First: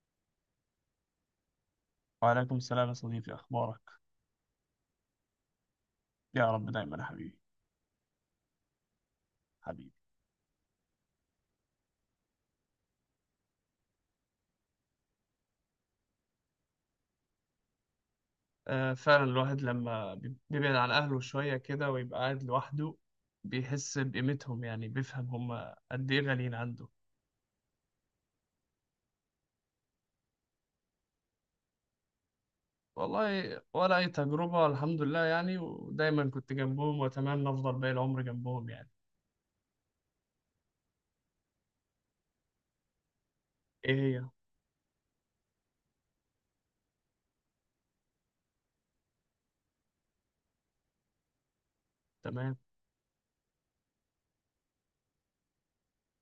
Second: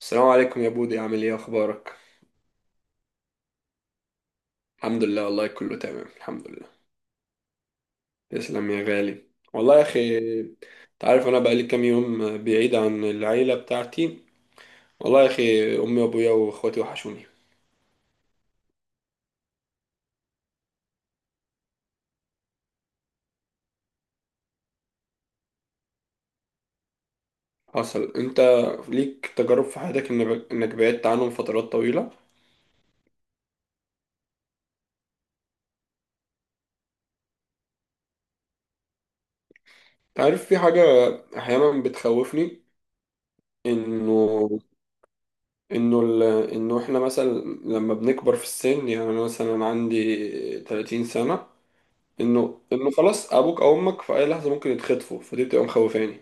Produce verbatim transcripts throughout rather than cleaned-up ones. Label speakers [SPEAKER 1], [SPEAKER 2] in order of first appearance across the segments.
[SPEAKER 1] السلام عليكم يا بودي، عامل ايه؟ اخبارك؟
[SPEAKER 2] وعليكم السلام يا صديقي. أخبارك؟
[SPEAKER 1] الحمد لله، والله كله تمام، الحمد
[SPEAKER 2] يا
[SPEAKER 1] لله.
[SPEAKER 2] رب دايما يا حبيبي.
[SPEAKER 1] تسلم يا غالي. والله يا
[SPEAKER 2] حبيبي.
[SPEAKER 1] اخي، انت عارف انا بقالي كام يوم بعيد عن العيله بتاعتي. والله يا اخي، امي وابويا واخواتي وحشوني.
[SPEAKER 2] آه فعلا، الواحد لما بي- بيبعد عن أهله شوية كده ويبقى قاعد لوحده، بيحس بقيمتهم. يعني بيفهم هم قد إيه غاليين عنده.
[SPEAKER 1] حصل انت ليك تجارب في حياتك إن- انك بعدت عنهم فترات طويله؟
[SPEAKER 2] والله ولا أي تجربة، الحمد لله يعني، ودايما كنت جنبهم وأتمنى أفضل باقي العمر جنبهم يعني.
[SPEAKER 1] انت عارف، في حاجه احيانا بتخوفني.
[SPEAKER 2] إيه.
[SPEAKER 1] انه
[SPEAKER 2] هي.
[SPEAKER 1] انه ال... انه احنا مثلا لما بنكبر في السن، يعني انا مثلا عندي ثلاثين سنه،
[SPEAKER 2] تمام.
[SPEAKER 1] انه انه خلاص ابوك او امك في اي لحظه ممكن يتخطفوا، فدي بتبقى مخوفاني.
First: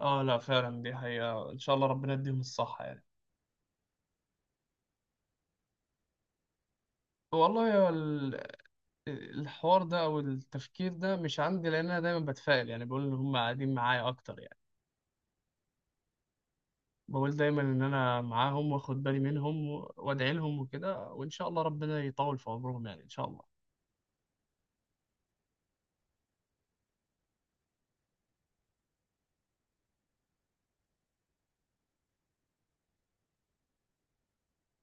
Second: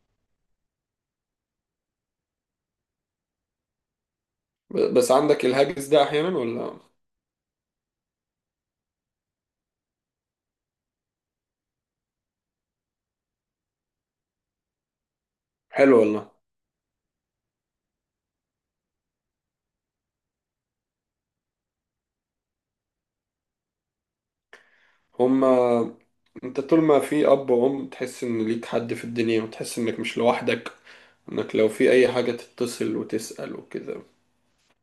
[SPEAKER 2] آه لا، فعلا دي حقيقة، إن شاء الله ربنا يديهم الصحة يعني.
[SPEAKER 1] ب- بس عندك الهاجس ده احيانا ولا؟
[SPEAKER 2] والله، هو ال- الحوار ده أو التفكير ده مش عندي، لأن أنا دايما بتفائل، يعني بقول إن هم قاعدين معايا أكتر يعني.
[SPEAKER 1] حلو والله.
[SPEAKER 2] بقول دايما ان انا معاهم واخد بالي منهم و- وادعي لهم وكده، وان شاء الله ربنا يطول في عمرهم يعني، ان شاء الله.
[SPEAKER 1] هما. انت طول ما في اب وام تحس ان ليك حد في الدنيا، وتحس انك مش لوحدك، انك لو في اي حاجه تتصل وتسال وكده.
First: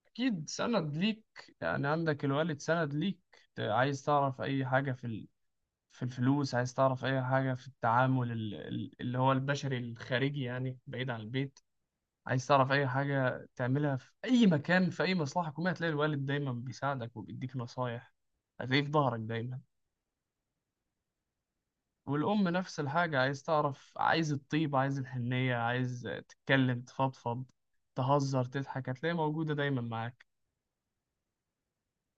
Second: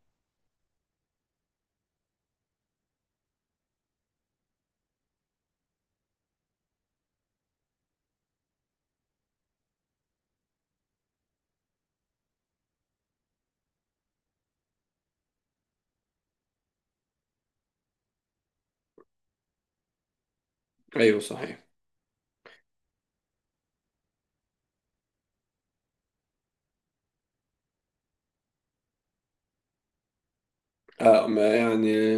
[SPEAKER 2] اكيد سند ليك، يعني عندك الوالد سند ليك. ت- عايز تعرف اي حاجة في ال- في الفلوس، عايز تعرف اي حاجة في التعامل ال- ال- اللي هو البشري الخارجي يعني، بعيد عن البيت. عايز تعرف اي حاجة تعملها في اي مكان في اي مصلحة حكومية، هتلاقي الوالد دايما بيساعدك وبيديك نصايح. هتلاقيه في ظهرك دايما.
[SPEAKER 1] ايوه صحيح.
[SPEAKER 2] والأم نفس الحاجة، عايز تعرف، عايز الطيبة، عايز الحنية، عايز تتكلم تفضفض، تهزر تضحك، هتلاقيها موجودة دايما معاك.
[SPEAKER 1] آه، ما يعني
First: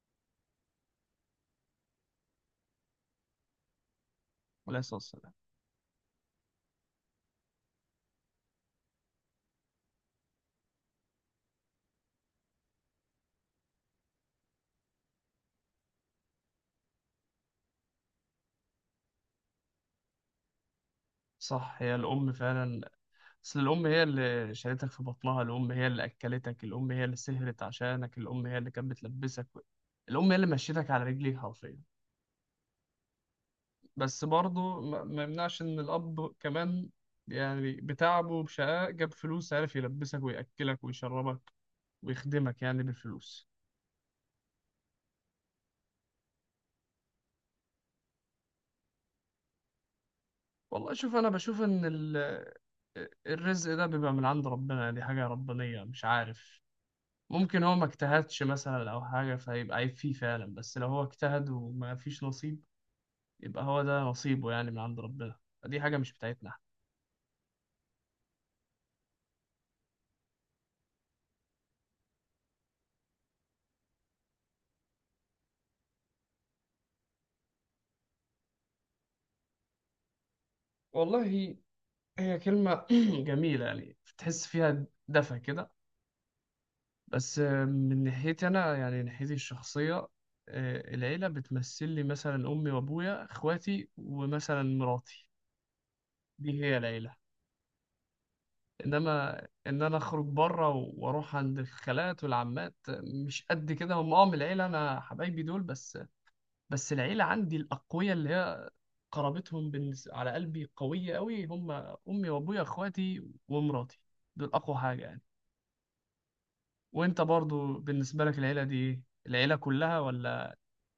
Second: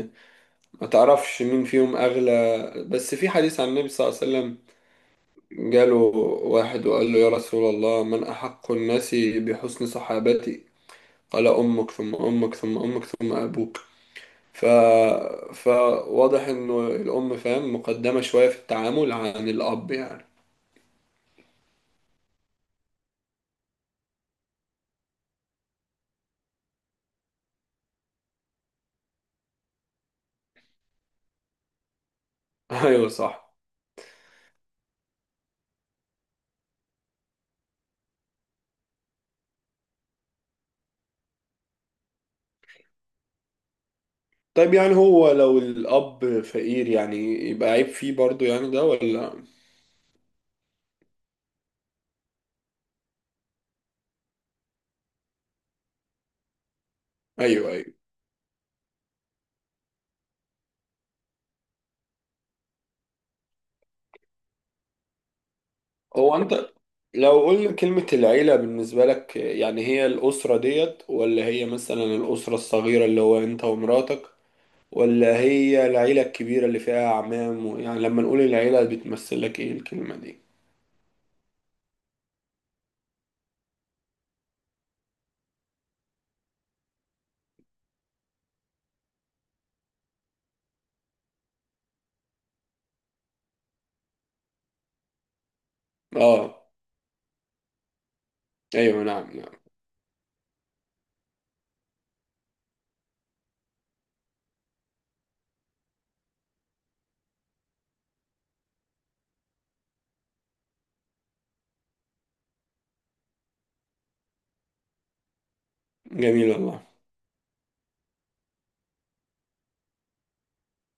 [SPEAKER 1] ما تعرفش مين فيهم اغلى، بس في حديث عن النبي صلى الله عليه وسلم،
[SPEAKER 2] عليه الصلاة والسلام.
[SPEAKER 1] جاله واحد وقال له: يا رسول الله، من احق الناس بحسن صحابتي؟ على أمك ثم أمك ثم أمك ثم أبوك. ف... فواضح إنه الأم فاهم مقدمة شوية في التعامل عن الأب يعني.
[SPEAKER 2] صح، هي الأم فعلا. أصل الأم هي اللي شالتك في بطنها، الأم هي اللي أكلتك، الأم هي اللي سهرت عشانك، الأم هي اللي كانت بتلبسك، الأم هي اللي مشيتك على رجليك حرفيا.
[SPEAKER 1] أيوه صح.
[SPEAKER 2] بس برضه ما ما يمنعش إن الأب كمان، يعني بتعبه وبشقاء جاب فلوس، عارف يلبسك ويأكلك ويشربك ويخدمك يعني بالفلوس.
[SPEAKER 1] طيب، يعني هو لو الأب فقير، يعني يبقى عيب فيه برضو يعني، ده ولا؟
[SPEAKER 2] والله شوف، انا بشوف ان ال... الرزق ده بيبقى من عند ربنا، دي حاجة ربانية، مش عارف، ممكن
[SPEAKER 1] أيوه،
[SPEAKER 2] هو ما
[SPEAKER 1] أيوه.
[SPEAKER 2] اجتهدش مثلا او حاجة فيبقى عيب فيه فعلا، بس لو هو اجتهد وما فيش نصيب يبقى هو ده نصيبه يعني، من عند ربنا، دي حاجة مش
[SPEAKER 1] هو
[SPEAKER 2] بتاعتنا احنا.
[SPEAKER 1] أنت، لو قلنا كلمة العيلة بالنسبة لك، يعني هي الأسرة ديت، ولا هي مثلا الأسرة الصغيرة اللي هو أنت ومراتك، ولا هي العيلة الكبيرة اللي فيها أعمام و- يعني لما نقول العيلة بتمثل لك إيه الكلمة دي؟
[SPEAKER 2] والله هي كلمة جميلة، يعني تحس فيها دفى كده. بس من ناحيتي انا يعني، ناحيتي الشخصية، آه، العيلة بتمثل لي مثلا امي وابويا اخواتي ومثلا مراتي. دي
[SPEAKER 1] اه،
[SPEAKER 2] هي العيلة.
[SPEAKER 1] ايوه، نعم،
[SPEAKER 2] انما
[SPEAKER 1] نعم،
[SPEAKER 2] ان انا اخرج بره واروح عند الخالات والعمات، مش قد كده هم اه من العيله. انا حبايبي دول بس. بس العيله عندي الاقوياء، اللي هي قرابتهم بالنس- على قلبي قويه قوي، هم امي وابويا اخواتي ومراتي. دول اقوى حاجه يعني.
[SPEAKER 1] جميل والله.
[SPEAKER 2] وانت برضو بالنسبه لك، العيله دي ايه؟ العيله كلها ولا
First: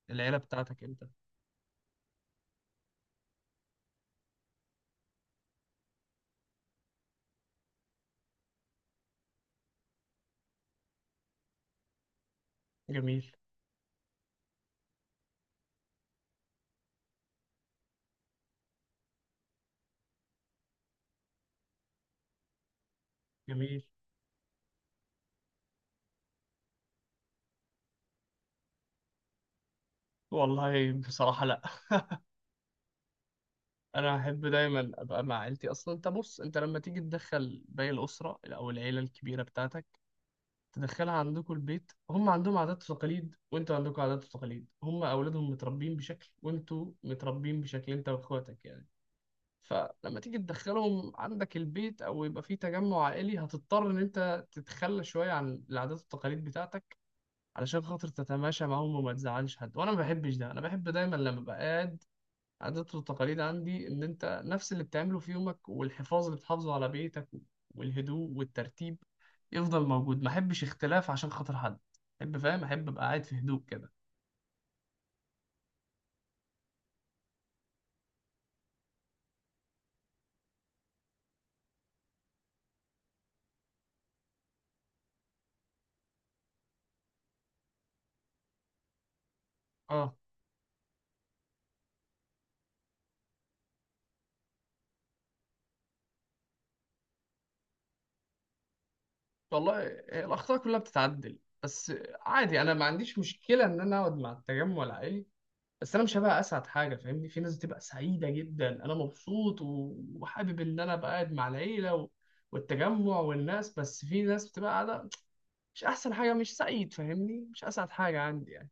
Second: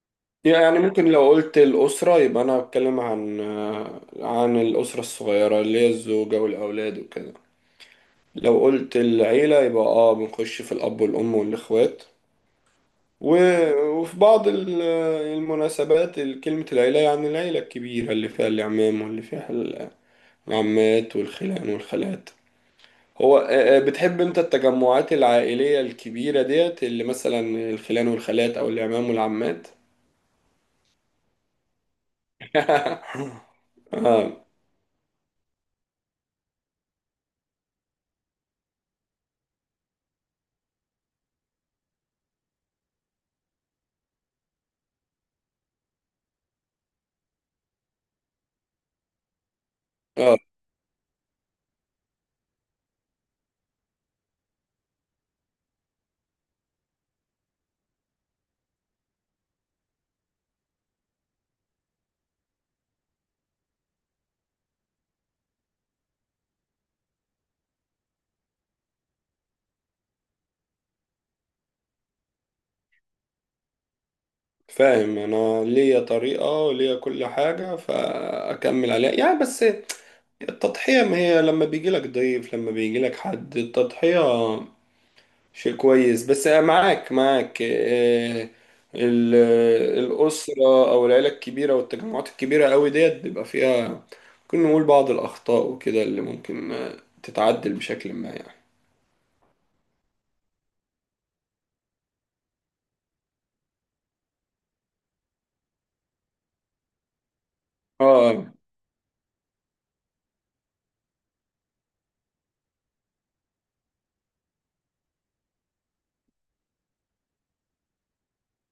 [SPEAKER 2] العيله
[SPEAKER 1] يعني
[SPEAKER 2] بتاعتك انت؟
[SPEAKER 1] ممكن لو قلت الأسرة، يبقى أنا بتكلم عن آه، عن الأسرة الصغيرة اللي هي الزوجة والأولاد وكده. لو قلت العيلة، يبقى اه بنخش في الأب والأم والإخوات.
[SPEAKER 2] جميل.
[SPEAKER 1] و... وفي بعض ال- آه، المناسبات كلمة العيلة، يعني العيلة الكبيرة اللي فيها العمام واللي فيها العمات والخلان والخالات. هو آه، آه،
[SPEAKER 2] جميل،
[SPEAKER 1] بتحب انت التجمعات العائلية الكبيرة ديت، اللي مثلا الخلان والخالات أو العمام والعمات؟
[SPEAKER 2] والله بصراحة لا،
[SPEAKER 1] اه،
[SPEAKER 2] أنا أحب دايما أبقى مع عيلتي. أصلا أنت بص، أنت لما تيجي تدخل باقي الأسرة أو العيلة الكبيرة بتاعتك، تدخلها عندكم البيت، هم عندهم عادات وتقاليد، وانتوا عندكم عادات وتقاليد، هم اولادهم متربيين بشكل وانتوا متربيين بشكل انت واخواتك يعني. فلما تيجي
[SPEAKER 1] اه،
[SPEAKER 2] تدخلهم عندك البيت او يبقى في تجمع عائلي، هتضطر ان انت تتخلى شويه عن العادات والتقاليد بتاعتك علشان خاطر تتماشى معاهم وما تزعلش حد. وانا ما بحبش ده، انا بحب دايما لما بقعد، عادات والتقاليد عندي إن أنت نفس اللي بتعمله في يومك، والحفاظ اللي بتحافظه على بيتك والهدوء والترتيب يفضل موجود، ما أحبش اختلاف عشان خاطر حد. أحب، فاهم، أحب أبقى قاعد في هدوء كده.
[SPEAKER 1] فاهم. انا ليا طريقة وليا كل حاجة، فاكمل عليها يعني. بس التضحية، ما هي لما بيجي لك ضيف، لما بيجي لك حد، التضحية شيء كويس، بس معاك، معاك، آه، ال-
[SPEAKER 2] أه.
[SPEAKER 1] الأسرة او العيلة الكبيرة والتجمعات الكبيرة قوي ديت بيبقى فيها ممكن نقول بعض الأخطاء وكده، اللي ممكن آه، تتعدل بشكل ما يعني.
[SPEAKER 2] والله هي الأخطاء كلها بتتعدل، بس عادي، أنا ما عنديش مشكلة إن أنا أقعد مع التجمع العائلي، بس أنا مش هبقى أسعد حاجة فاهمني. في ناس بتبقى سعيدة
[SPEAKER 1] اه.
[SPEAKER 2] جدا، أنا مبسوط و- وحابب إن أنا أبقى قاعد مع العيلة و... والتجمع والناس، بس في ناس بتبقى قاعدة مش احسن حاجه، مش سعيد فاهمني، مش اسعد حاجه عندي يعني.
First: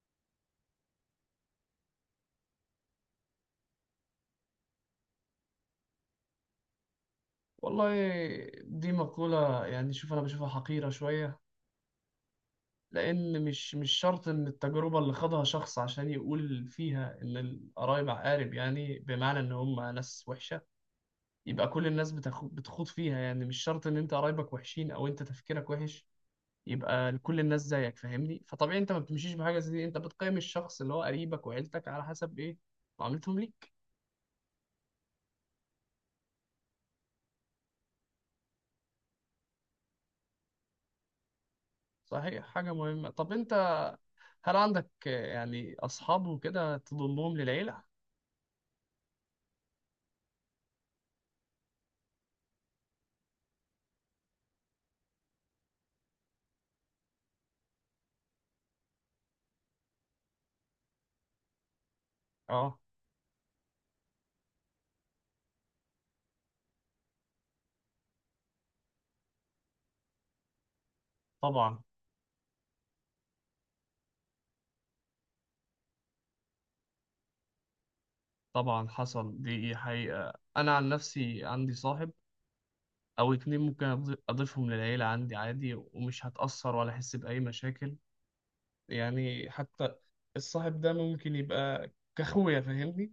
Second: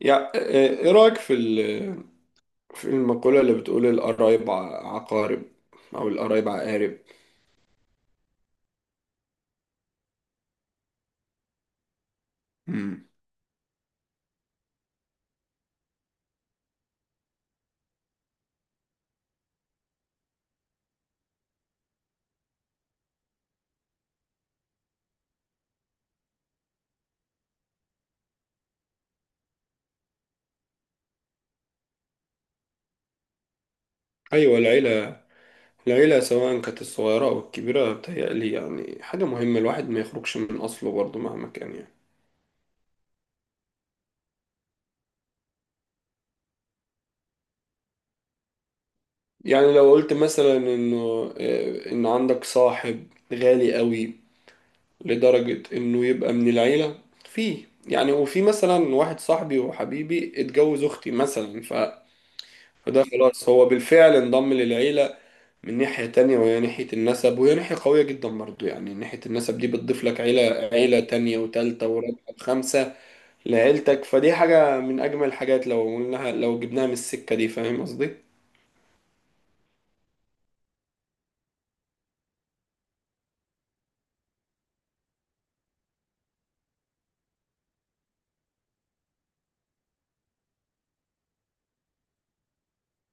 [SPEAKER 1] يا، ايه رأيك في في المقولة اللي بتقول القرايب ع- عقارب، أو القرايب عقارب؟
[SPEAKER 2] والله دي مقوله يعني، شوف انا بشوفها حقيره شويه،
[SPEAKER 1] مم.
[SPEAKER 2] لان مش مش شرط ان التجربه اللي خاضها شخص عشان يقول فيها ان القرايب عقارب، يعني بمعنى ان هم ناس وحشه، يبقى كل الناس بتاخد بتخوض فيها. يعني مش شرط ان انت قرايبك وحشين او انت تفكيرك وحش يبقى كل الناس زيك فاهمني. فطبيعي انت ما بتمشيش بحاجه زي دي، انت بتقيم الشخص اللي هو قريبك وعيلتك على حسب ايه، معاملتهم ليك.
[SPEAKER 1] أيوة، العيلة. العيلة سواء كانت الصغيرة أو الكبيرة، بتهيألي يعني حاجة مهمة، الواحد ما يخرجش من أصله برضه مهما كان يعني.
[SPEAKER 2] صحيح، حاجه مهمه. طب انت، هل عندك آه، يعني أصحاب وكده تضمهم للعيلة؟
[SPEAKER 1] يعني لو قلت مثلا إنه آه، إن عندك صاحب غالي قوي، لدرجة إنه يبقى من العيلة فيه. يعني وفي مثلا واحد صاحبي وحبيبي اتجوز أختي مثلا، ف...
[SPEAKER 2] آه.
[SPEAKER 1] فده خلاص هو بالفعل انضم للعيلة. من ناحية تانية وهي ناحية النسب، وهي ناحية قوية جدا برضو، يعني ناحية النسب دي بتضيف لك عيلة، عيلة تانية
[SPEAKER 2] طبعا.
[SPEAKER 1] وتالتة ورابعة وخامسة لعيلتك، فدي حاجة من أجمل الحاجات لو قلناها، لو جبناها من السكة دي. فاهم قصدي؟
[SPEAKER 2] طبعا حصل، دي حقيقة، أنا عن نفسي عندي صاحب أو اتنين ممكن أض- أضيفهم للعيلة عندي عادي ومش هتأثر ولا أحس بأي مشاكل يعني. حتى الصاحب ده ممكن يبقى كأخويا فاهمني؟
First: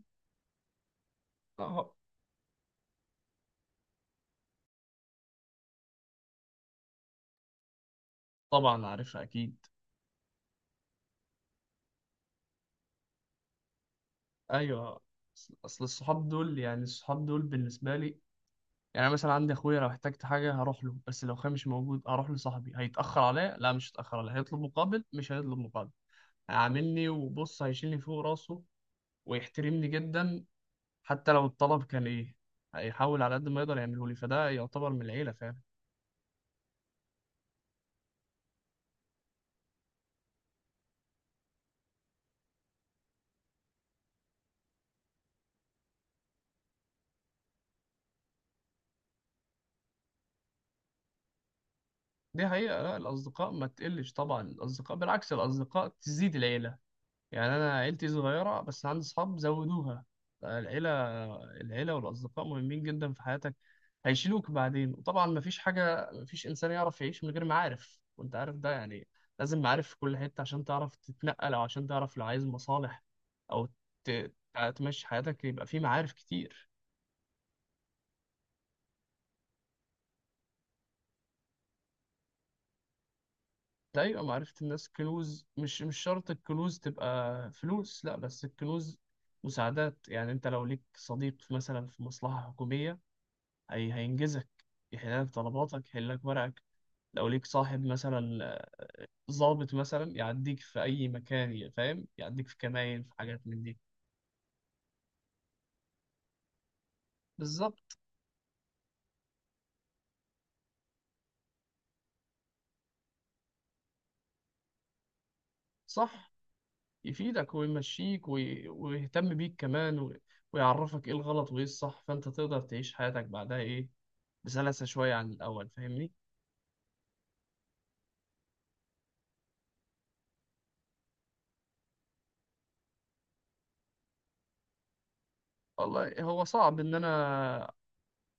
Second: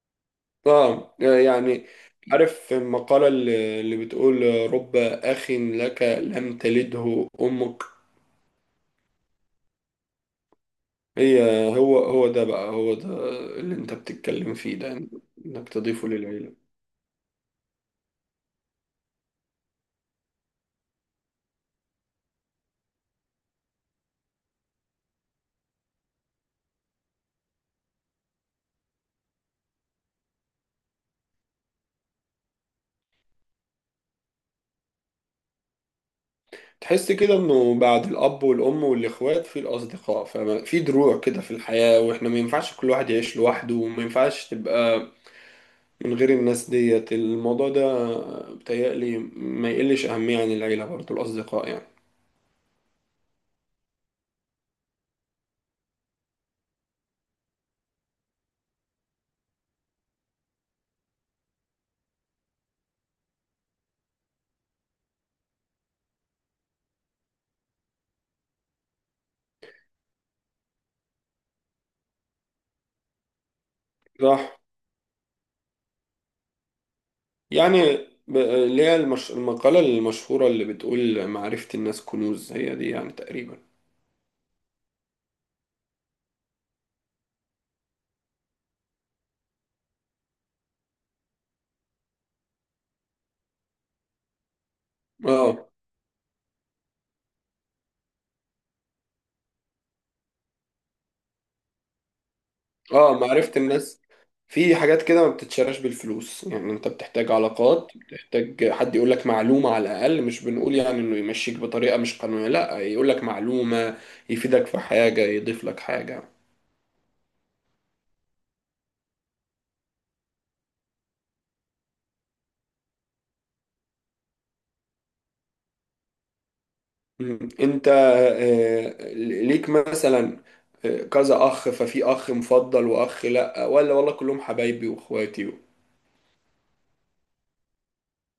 [SPEAKER 1] اه، يعني
[SPEAKER 2] آه.
[SPEAKER 1] عارف المقالة اللي اللي بتقول: رب أخ لك لم تلده أمك.
[SPEAKER 2] طبعا عارفها أكيد.
[SPEAKER 1] هي هو هو ده بقى، هو ده اللي أنت بتتكلم فيه
[SPEAKER 2] أيوه.
[SPEAKER 1] ده. إنك
[SPEAKER 2] أصل
[SPEAKER 1] تضيفه
[SPEAKER 2] الصحاب
[SPEAKER 1] للعيلة.
[SPEAKER 2] دول يعني، الصحاب دول بالنسبة لي، يعني أنا مثلا عندي اخويا، لو احتجت حاجه هروح له، بس لو اخويا مش موجود اروح لصاحبي. هيتاخر عليا؟ لا، مش هيتاخر عليا. هيطلب مقابل؟ مش هيطلب مقابل. هيعاملني وبص، هيشيلني فوق راسه ويحترمني جدا. حتى لو الطلب كان ايه، هيحاول على قد ما يقدر يعمله لي، فده يعتبر من العيله فعلا.
[SPEAKER 1] تحس كده انه بعد الاب والام والاخوات، في الاصدقاء، ففي دروع كده في الحياة، واحنا ما ينفعش كل واحد يعيش لوحده، وما ينفعش تبقى من غير الناس ديت. الموضوع ده بتهيألي ما يقلش اهمية عن العيلة برضه الاصدقاء يعني.
[SPEAKER 2] دي حقيقه، لا الاصدقاء ما تقلش طبعا، الاصدقاء بالعكس، الاصدقاء تزيد العيله، يعني انا عيلتي صغيره بس عندي اصحاب زودوها العيله. العيله والاصدقاء مهمين جدا في حياتك، هيشيلوك بعدين. وطبعا مفيش حاجه، مفيش انسان يعرف يعيش من غير معارف وانت عارف ده يعني. لازم معارف في كل حته عشان تعرف تتنقل، او عشان تعرف لو عايز مصالح، او ت-
[SPEAKER 1] صح.
[SPEAKER 2] تمشي حياتك، يبقى في معارف كتير.
[SPEAKER 1] يعني ب- اللي هي المش... المقالة المشهورة اللي بتقول معرفة الناس كنوز، هي دي يعني تقريبا.
[SPEAKER 2] ده يبقى معرفة الناس كنوز. مش مش شرط الكنوز تبقى فلوس، لا بس الكنوز مساعدات. يعني انت لو ليك صديق مثلا في مصلحة حكومية، هي هينجزك، يحل لك
[SPEAKER 1] اه،
[SPEAKER 2] طلباتك، يحل لك ورقك. لو ليك صاحب مثلا ضابط مثلا يعديك في أي مكان، ي- فاهم، يعديك في كمائن، في
[SPEAKER 1] اه،
[SPEAKER 2] حاجات
[SPEAKER 1] معرفة
[SPEAKER 2] من دي.
[SPEAKER 1] الناس، في حاجات كده ما بتتشراش بالفلوس، يعني انت بتحتاج علاقات،
[SPEAKER 2] بالظبط.
[SPEAKER 1] بتحتاج حد يقول لك معلومة على الأقل، مش بنقول يعني انه يمشيك بطريقة مش قانونية، لا، يقول لك معلومة يفيدك في حاجة، يضيف لك حاجة.
[SPEAKER 2] صح. يفيدك ويمشيك وي... ويهتم بيك كمان، و... ويعرفك إيه الغلط وإيه الصح، فأنت تقدر تعيش حياتك بعدها إيه، بسلاسة شوية عن الأول فاهمني.
[SPEAKER 1] مم. انت آه، ليك مثلا آه، كذا أخ، ففي أخ مفضل وأخ لا، ولا والله كلهم حبايبي وإخواتي؟
[SPEAKER 2] والله هو صعب إن أنا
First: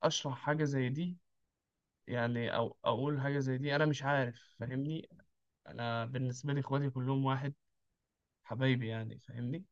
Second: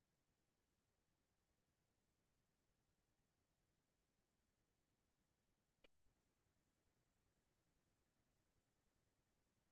[SPEAKER 2] أشرح حاجة زي دي، يعني أو أقول حاجة زي دي، أنا مش عارف فاهمني. أنا بالنسبة لي إخواتي كلهم واحد، حبايبي يعني فاهمني.